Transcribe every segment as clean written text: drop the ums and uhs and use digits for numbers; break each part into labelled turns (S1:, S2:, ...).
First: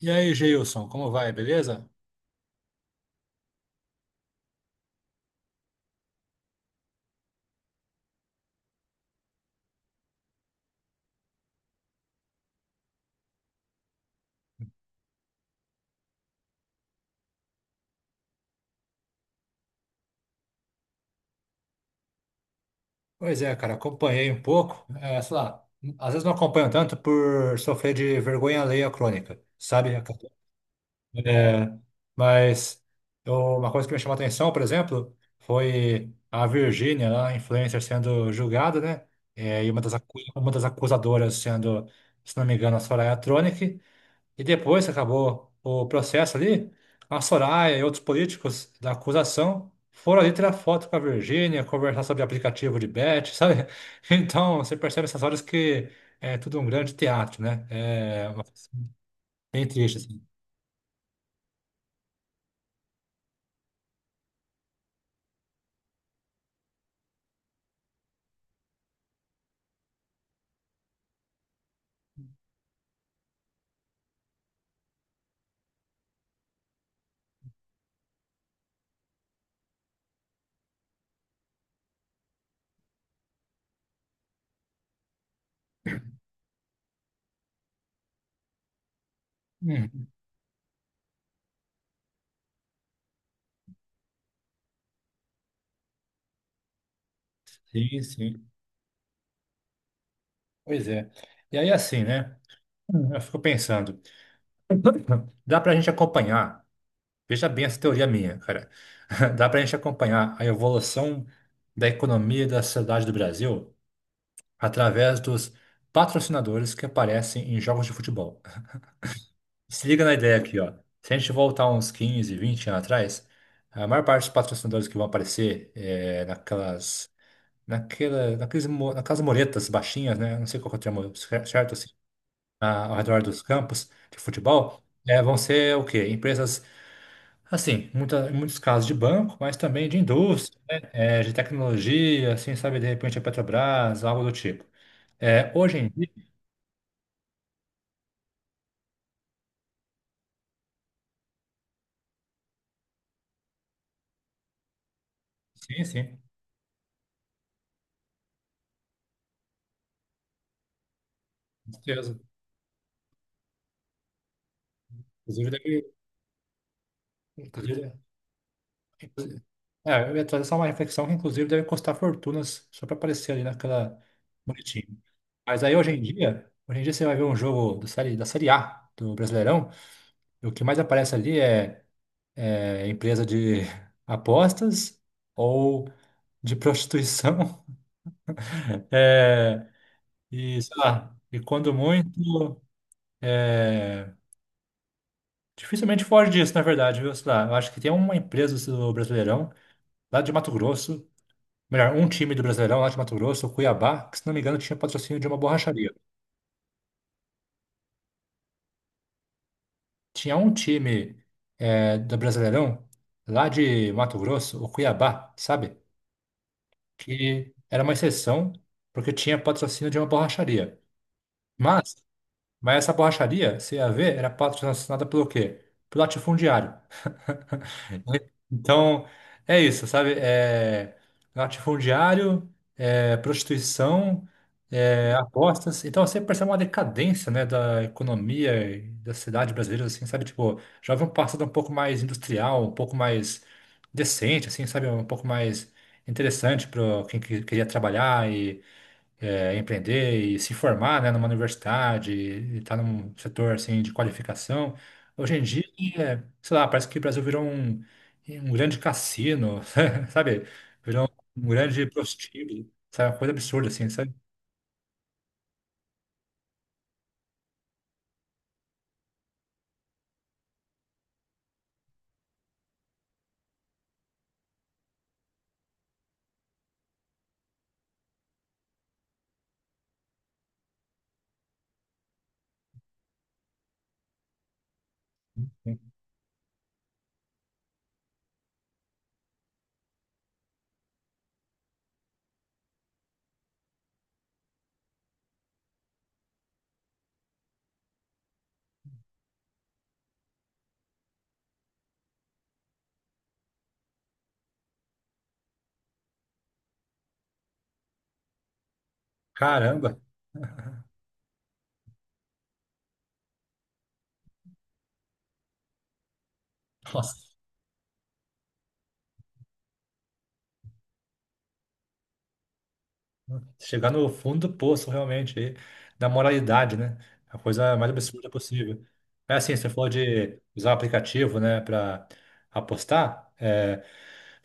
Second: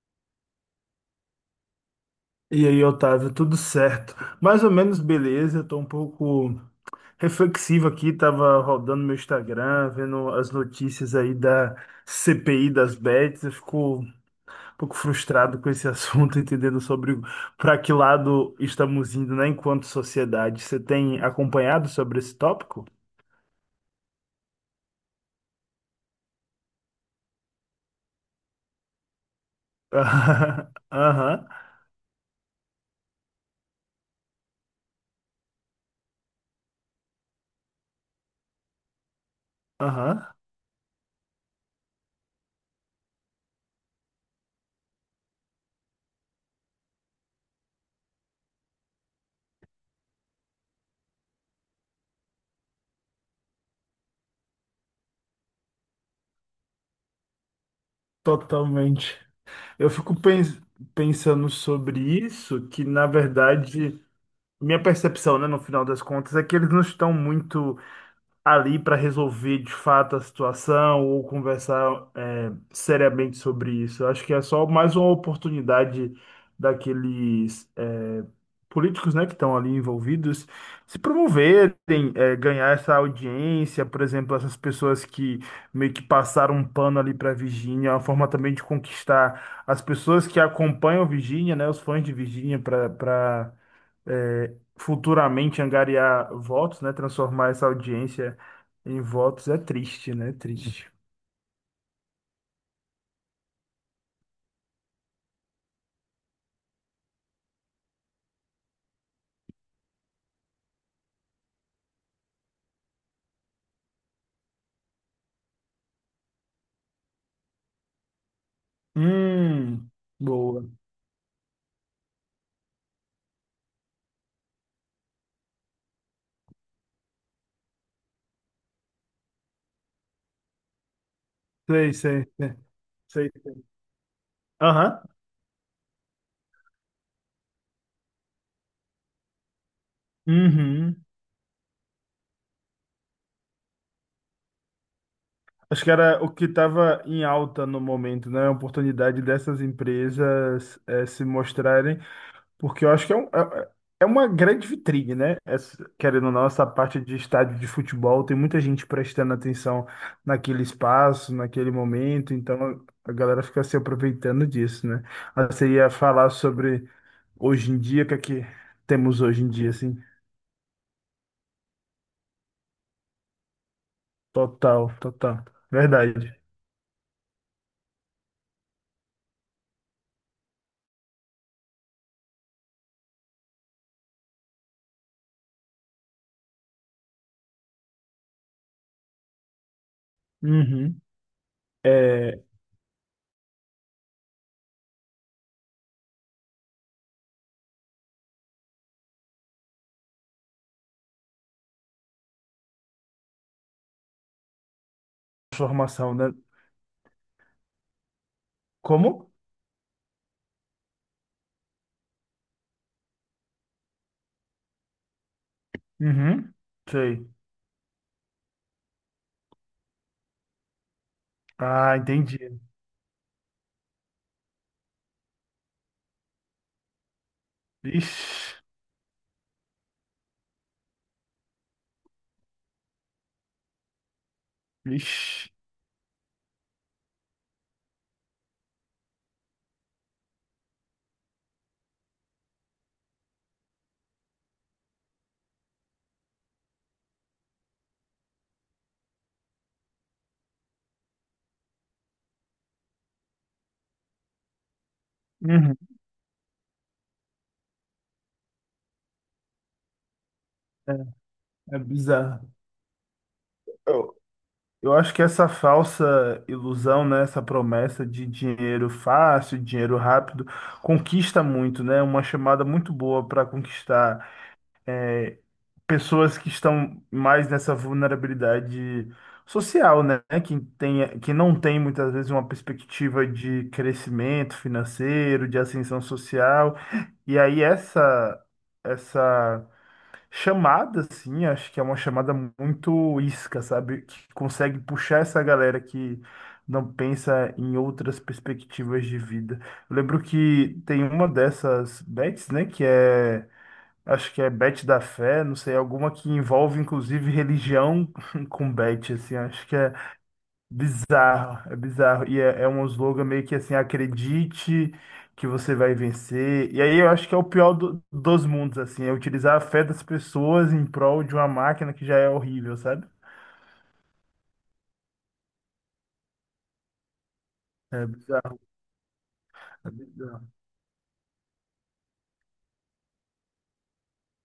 S1: E aí, Geilson, como vai? Beleza?
S2: E aí, Otávio, tudo certo? Mais ou menos beleza, eu tô um pouco reflexivo aqui, tava rodando meu Instagram, vendo as notícias aí da CPI das bets, eu fico um pouco frustrado com esse assunto, entendendo sobre para que lado estamos indo, né, enquanto sociedade. Você tem acompanhado sobre esse tópico?
S1: Pois é, cara, acompanhei um pouco. É, sei lá, às vezes não acompanho tanto por sofrer de vergonha alheia crônica, sabe?
S2: Aham,
S1: É, mas uma coisa que me chamou a atenção, por exemplo, foi a Virgínia, lá, a influencer, sendo julgada, né? É, e uma
S2: aham,
S1: uma das acusadoras sendo, se não me engano, a Soraya Tronic. E depois que acabou o processo ali, a Soraya e outros políticos da acusação foram ali tirar foto com a Virgínia, conversar sobre aplicativo de bet, sabe? Então, você percebe essas horas que é tudo um grande teatro, né? É uma coisa
S2: totalmente.
S1: bem
S2: Eu
S1: triste,
S2: fico
S1: assim.
S2: pensando sobre isso, que na verdade. Minha percepção, né, no final das contas, é que eles não estão muito ali para resolver de fato a situação ou conversar seriamente sobre isso. Eu acho que é só mais uma oportunidade daqueles políticos, né, que estão ali envolvidos se promoverem, ganhar essa audiência, por exemplo, essas pessoas que meio que passaram um pano ali para Virgínia, é uma forma também de conquistar as
S1: Hum,
S2: pessoas que acompanham Virgínia, né, os fãs de Virgínia para futuramente angariar votos, né? Transformar essa
S1: sim,
S2: audiência
S1: sim.
S2: em votos é triste, né?
S1: Pois
S2: Triste.
S1: é. E aí, assim, né? Eu fico pensando, dá pra gente acompanhar, veja bem essa teoria minha, cara, dá pra gente acompanhar a evolução da economia e da sociedade do Brasil através dos patrocinadores que aparecem em jogos de futebol. Se
S2: Hum,
S1: liga na ideia aqui,
S2: boa.
S1: ó. Se a gente voltar uns 15, 20 anos atrás, a maior parte dos patrocinadores que vão aparecer é naquelas, naquela, naqueles, mo- naquelas muretas baixinhas, né? Não sei qual que é o termo certo, assim,
S2: Sei, sei, sei.
S1: ao redor
S2: Sei,
S1: dos
S2: sei.
S1: campos de futebol,
S2: Aham.
S1: é, vão ser o quê? Empresas, assim, muita, em muitos casos de banco, mas também de indústria, né?
S2: Uhum.
S1: É, de tecnologia, assim, sabe? De repente a Petrobras, algo do tipo. É, hoje
S2: Acho
S1: em
S2: que
S1: dia,
S2: era o que estava em alta no momento, né? A oportunidade dessas empresas se mostrarem. Porque eu acho que é uma grande vitrine, né?
S1: sim,
S2: Essa,
S1: sim.
S2: querendo ou não, essa parte de estádio de futebol, tem muita gente prestando atenção naquele espaço, naquele
S1: Certeza.
S2: momento, então a galera fica se aproveitando disso, né? Ah,
S1: Inclusive,
S2: você ia falar sobre hoje em
S1: inclusive,
S2: dia, o que é que temos
S1: inclusive-
S2: hoje em dia, assim?
S1: é, eu ia trazer só uma reflexão que, inclusive, deve custar fortunas só para aparecer ali naquela bonitinha.
S2: Total, total.
S1: Mas aí,
S2: Verdade.
S1: hoje em dia você vai ver um jogo da série A do Brasileirão, e o que mais aparece ali é, é empresa de apostas ou de prostituição. É, e, sei
S2: Uhum.
S1: lá, e quando
S2: É,
S1: muito, é, dificilmente foge disso, na verdade, viu? Sei lá, eu acho que tem uma empresa do Brasileirão, lá de Mato Grosso, melhor, um time do Brasileirão lá de Mato Grosso, o Cuiabá, que se não me engano tinha patrocínio de uma borracharia.
S2: formação, né? Como?
S1: Tinha um time eh, do Brasileirão lá de Mato Grosso, o Cuiabá, sabe?
S2: Uhum. Sei.
S1: Que era uma exceção porque tinha patrocínio de uma borracharia. Mas,
S2: Ah, entendi.
S1: mas essa borracharia, você ia ver, era patrocinada pelo quê? Pelo latifundiário.
S2: Ixi,
S1: Então, é isso, sabe? É latifundiário, é prostituição, é
S2: ixi.
S1: apostas. Então, você percebe uma decadência, né, da economia e da cidade brasileira, assim, sabe? Tipo, já havia um passado um pouco mais industrial, um pouco mais decente, assim, sabe? Um pouco mais interessante para queria trabalhar é, empreender e se formar, né, numa universidade, e estar num setor assim de qualificação. Hoje em dia,
S2: Uhum.
S1: é, sei lá, parece que o Brasil virou um, um grande cassino, sabe? Virou um
S2: É
S1: grande
S2: bizarro.
S1: prostíbulo, sabe? Uma coisa absurda assim, sabe?
S2: Eu, eu acho que essa falsa ilusão, né, essa promessa de dinheiro fácil, dinheiro rápido, conquista muito, né? Uma chamada muito boa para conquistar é, pessoas que estão mais nessa vulnerabilidade social, né? Que tem, que não tem muitas vezes uma perspectiva de crescimento financeiro, de ascensão social. E aí essa essa chamada, assim, acho que é uma chamada muito isca, sabe? Que consegue puxar essa galera que não pensa em outras perspectivas de vida. Eu lembro que tem uma dessas bets, né, acho que é bet da fé, não sei, alguma que envolve inclusive religião com bet, assim, acho que é
S1: Caramba,
S2: bizarro, é bizarro. E é um slogan meio que assim, acredite que você vai vencer. E aí eu
S1: nossa,
S2: acho que é o pior dos mundos, assim, é utilizar a fé das pessoas em prol de uma máquina que já é horrível, sabe?
S1: chegar no fundo do poço realmente aí, da moralidade, né? A coisa mais
S2: É
S1: absurda
S2: bizarro,
S1: possível. É assim, você falou
S2: é
S1: de
S2: bizarro.
S1: usar o aplicativo, né, para apostar. É,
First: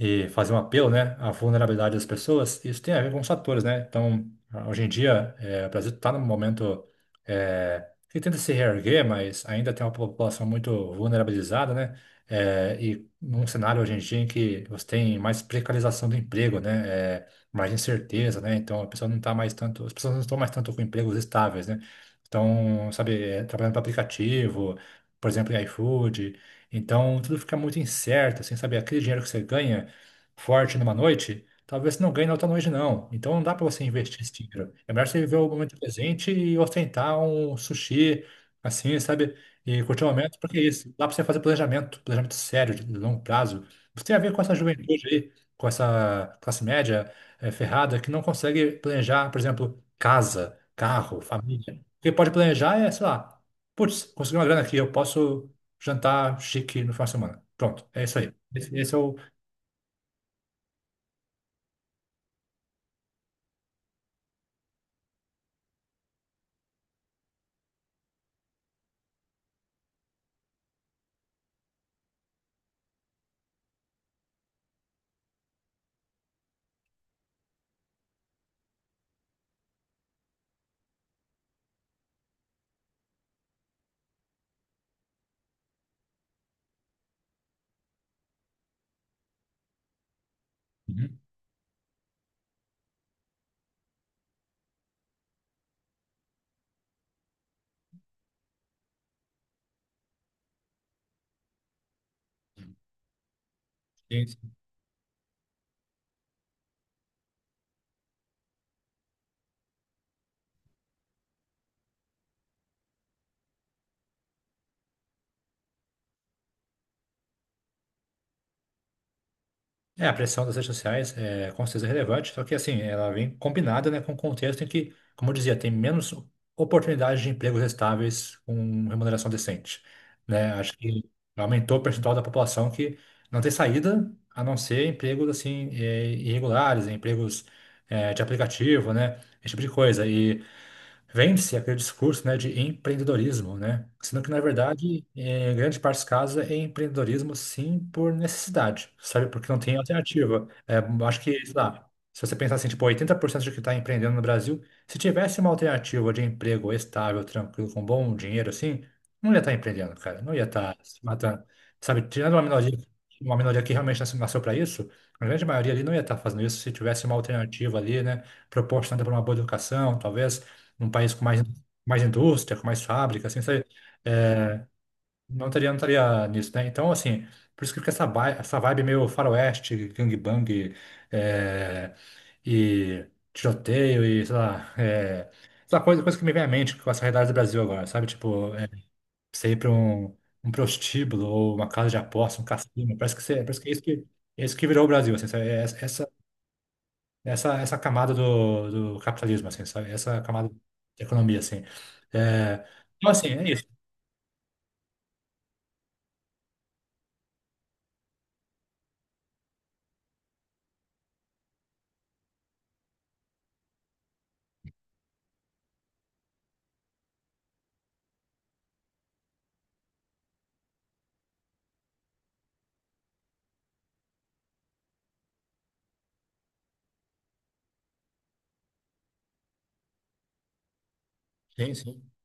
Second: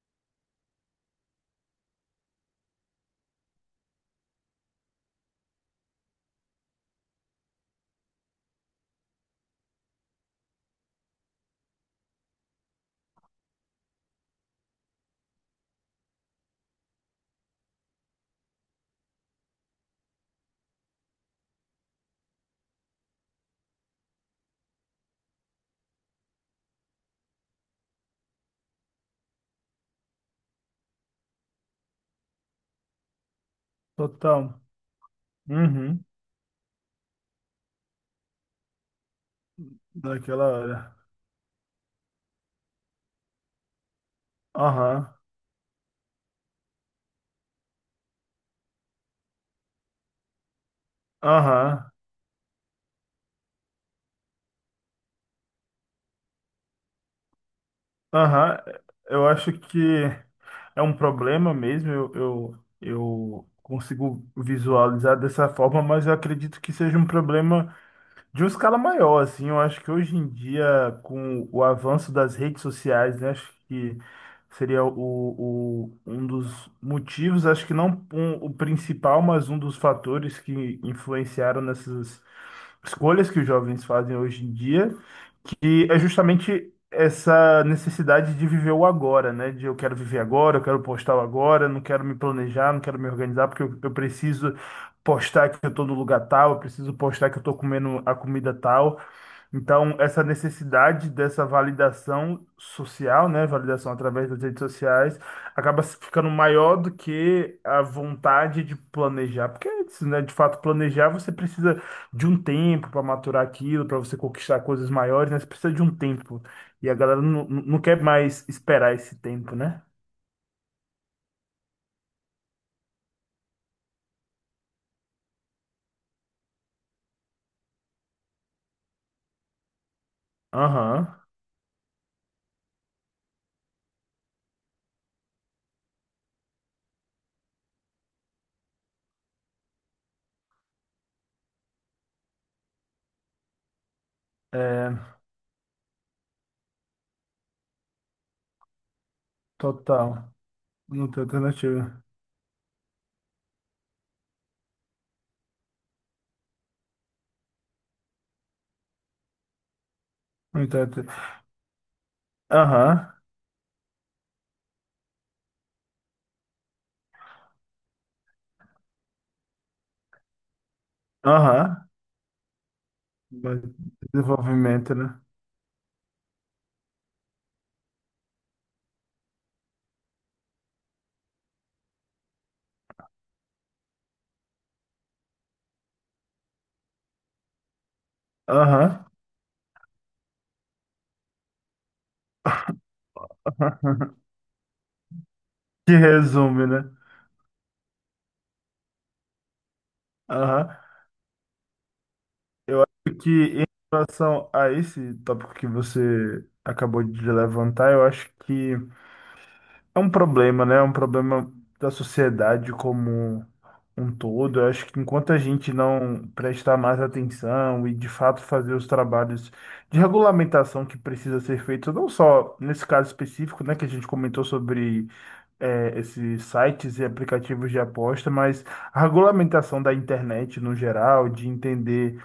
S1: e fazer um apelo, né, à vulnerabilidade das pessoas, isso tem a ver com os fatores, né? Então, hoje em dia, eh, o Brasil está num momento eh, que tenta se reerguer, mas ainda tem uma população muito vulnerabilizada, né? Eh, e num cenário hoje em dia em que você tem mais precarização do emprego, né? Eh, mais incerteza, né? Então, a pessoa não tá mais tanto, as pessoas não estão mais tanto com empregos estáveis, né? Então, sabe, eh, trabalhando para aplicativo, por exemplo, em iFood. Então, tudo fica muito incerto, assim, sabe? Aquele dinheiro que você ganha forte numa noite, talvez você não ganhe na outra noite, não. Então não dá para você investir esse
S2: Total.
S1: dinheiro. É melhor você viver o momento
S2: Uhum,
S1: presente e ostentar um sushi, assim, sabe? E curtir o momento,
S2: naquela
S1: porque é isso.
S2: hora.
S1: Dá para você fazer planejamento, planejamento sério, de longo prazo. Você tem a ver com essa juventude
S2: Aham,
S1: aí, com essa classe média eh, ferrada que não consegue planejar, por exemplo, casa, carro, família. O
S2: aham,
S1: que pode planejar é, sei lá, putz, consegui uma grana aqui, eu posso jantar chique no final de semana. Pronto, é isso aí.
S2: aham.
S1: Esse é o.
S2: Eu acho que é um problema mesmo, eu consigo visualizar dessa forma, mas eu acredito que seja um problema de uma escala maior, assim, eu acho que hoje em dia, com o avanço das redes sociais, né, acho que seria um dos motivos, acho que não o principal, mas um dos fatores que influenciaram nessas escolhas que os jovens fazem hoje em dia que é justamente essa necessidade de viver o agora, né? De eu quero viver agora, eu quero postar o agora, não quero me planejar, não quero me organizar, porque eu preciso postar que eu tô no lugar tal, eu preciso postar que eu tô comendo a comida tal. Então, essa necessidade dessa validação social, né, validação através das
S1: Uhum.
S2: redes sociais, acaba se ficando maior do que a vontade de planejar, porque é isso, né, de fato, planejar você precisa de um tempo para maturar aquilo, para você conquistar coisas maiores, né? Você precisa de um tempo. E a galera não quer mais esperar esse tempo, né?
S1: É, a pressão das redes sociais é com certeza relevante, só que assim, ela vem combinada, né, com o contexto em que, como eu dizia, tem menos oportunidades de empregos estáveis com remuneração decente, né? Acho que
S2: Aham.
S1: aumentou o percentual da população que não tem saída, a não ser empregos assim eh, irregulares, né, empregos eh, de aplicativo, né, esse tipo de coisa. E vende-se aquele discurso, né, de empreendedorismo, né? Sendo que, na
S2: É,
S1: verdade, em grande parte dos casos, é empreendedorismo, sim, por necessidade, sabe? Porque não tem
S2: total.
S1: alternativa. É,
S2: Não
S1: acho
S2: tem
S1: que, sei lá,
S2: alternativa.
S1: se você pensar assim, tipo, 80% de que está empreendendo no Brasil, se tivesse uma alternativa de emprego estável, tranquilo, com bom dinheiro, assim, não ia estar empreendendo, cara. Não ia
S2: Não
S1: estar
S2: tem
S1: se
S2: alter-
S1: matando. Sabe? Tirando
S2: Aham.
S1: uma minoria que realmente nasceu para isso, a grande maioria ali não ia estar fazendo isso se tivesse uma alternativa ali, né? Proporcionada por uma boa educação, talvez num país com mais,
S2: Aham.
S1: mais indústria, com mais fábrica, assim,
S2: Mas
S1: sabe? É,
S2: desenvolvimento, né?
S1: não teria nisso, né? Então, assim, por isso que fica essa vibe meio faroeste, gangbang, é, e tiroteio e, sei lá, é, coisa que me vem à mente com essa realidade do Brasil agora, sabe? Tipo, é,
S2: Aham.
S1: você ir para um, um prostíbulo ou uma casa de aposta, um cassino, parece que, você, parece que é isso que, é isso que virou o Brasil, assim, sabe? É
S2: Que
S1: essa,
S2: resume, né?
S1: essa camada do capitalismo, assim, sabe? Essa camada
S2: Aham.
S1: de economia, assim. É,
S2: Eu
S1: então,
S2: acho
S1: assim,
S2: que
S1: é isso.
S2: em relação a esse tópico que você acabou de levantar, eu acho que é um problema, né? É um problema da sociedade como um todo. Eu acho que enquanto a gente não prestar mais atenção e de fato fazer os trabalhos de regulamentação que precisa ser feito, não só nesse caso específico, né, que a gente comentou sobre esses sites e aplicativos de aposta, mas a regulamentação da internet no geral, de
S1: Sim, sim,
S2: entender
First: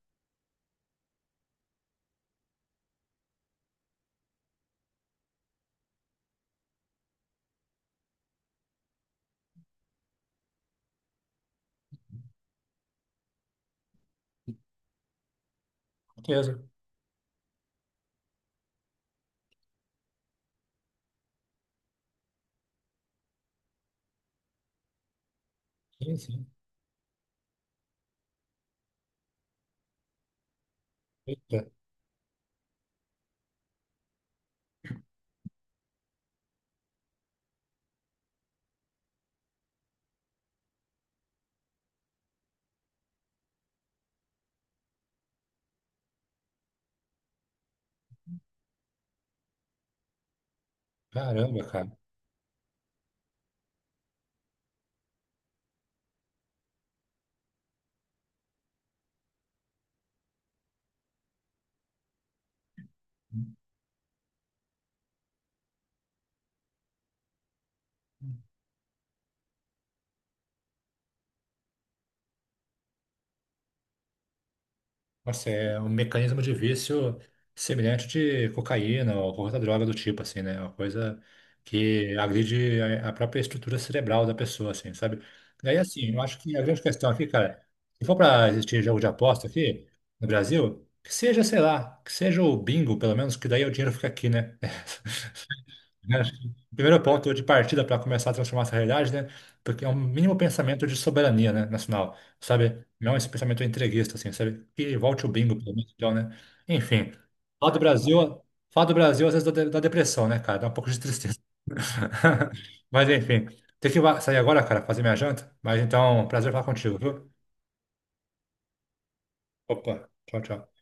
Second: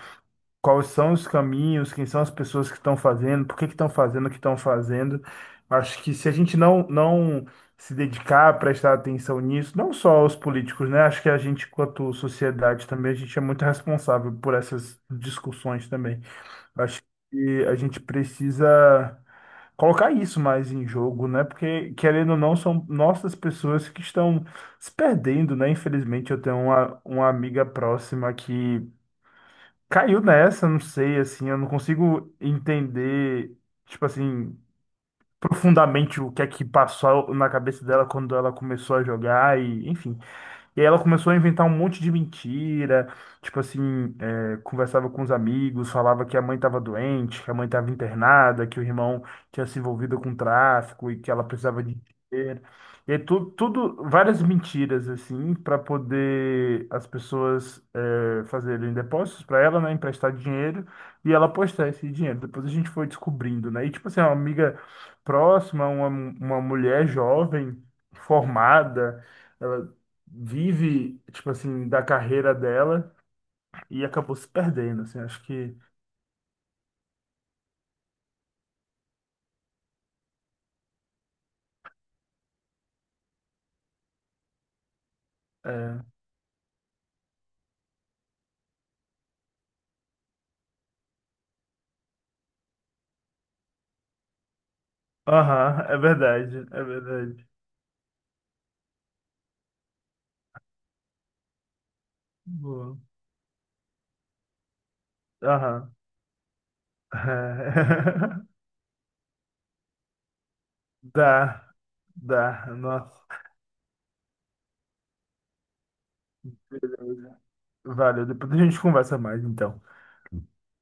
S2: quais são os caminhos, quem são as pessoas que estão fazendo, por que que estão fazendo o que estão fazendo. Acho que se a gente não se dedicar a prestar atenção nisso, não só os políticos, né? Acho que a gente, quanto sociedade também, a gente é muito responsável por essas discussões também.
S1: com certeza.
S2: Acho que a gente precisa colocar isso mais em jogo, né? Porque, querendo ou não, são nossas pessoas que estão se perdendo, né?
S1: Sim,
S2: Infelizmente, eu
S1: sim.
S2: tenho uma amiga próxima que caiu nessa, não sei, assim,
S1: Eita,
S2: eu não consigo entender, tipo assim, profundamente o que é que passou na cabeça dela quando ela começou a jogar e, enfim. E aí ela começou a inventar um monte de mentira, tipo assim, é, conversava com os amigos, falava que a mãe estava doente, que a mãe estava internada, que o irmão tinha se envolvido com tráfico e que ela
S1: caramba,
S2: precisava de
S1: cara.
S2: dinheiro. E aí tudo várias mentiras assim para poder as pessoas é, fazerem depósitos para ela, né, emprestar dinheiro e ela postar esse dinheiro. Depois a gente foi descobrindo, né? E tipo assim, é uma amiga próxima, uma mulher jovem, formada vive, tipo assim, da carreira dela e acabou se perdendo, assim, acho
S1: Nossa,
S2: que
S1: é um mecanismo de vício semelhante de cocaína ou qualquer outra droga do tipo, assim, né? É uma coisa que agride a própria estrutura cerebral da pessoa, assim, sabe? Daí,
S2: é.
S1: assim, eu acho que a grande questão aqui, cara, se for para existir jogo de aposta aqui no Brasil, que seja, sei lá, que seja o bingo, pelo menos, que daí o dinheiro fica aqui, né?
S2: Aham, é
S1: Né? Acho que
S2: verdade,
S1: o
S2: é
S1: primeiro ponto de
S2: verdade.
S1: partida para começar a transformar essa realidade, né? Porque é um mínimo pensamento de soberania, né, nacional, sabe?
S2: Boa.
S1: Não esse pensamento entreguista, assim, sabe? Que volte o bingo, pelo menos,
S2: Aham.
S1: então, né? Enfim, falar do
S2: É.
S1: Brasil, falar do Brasil às vezes dá depressão, né, cara? Dá um pouco de tristeza.
S2: Dá, dá,
S1: Mas,
S2: nossa.
S1: enfim, tem que sair agora, cara, fazer minha janta. Mas, então, prazer falar contigo, viu?
S2: Beleza. Valeu, depois a gente conversa mais, então.
S1: Opa, tchau, tchau.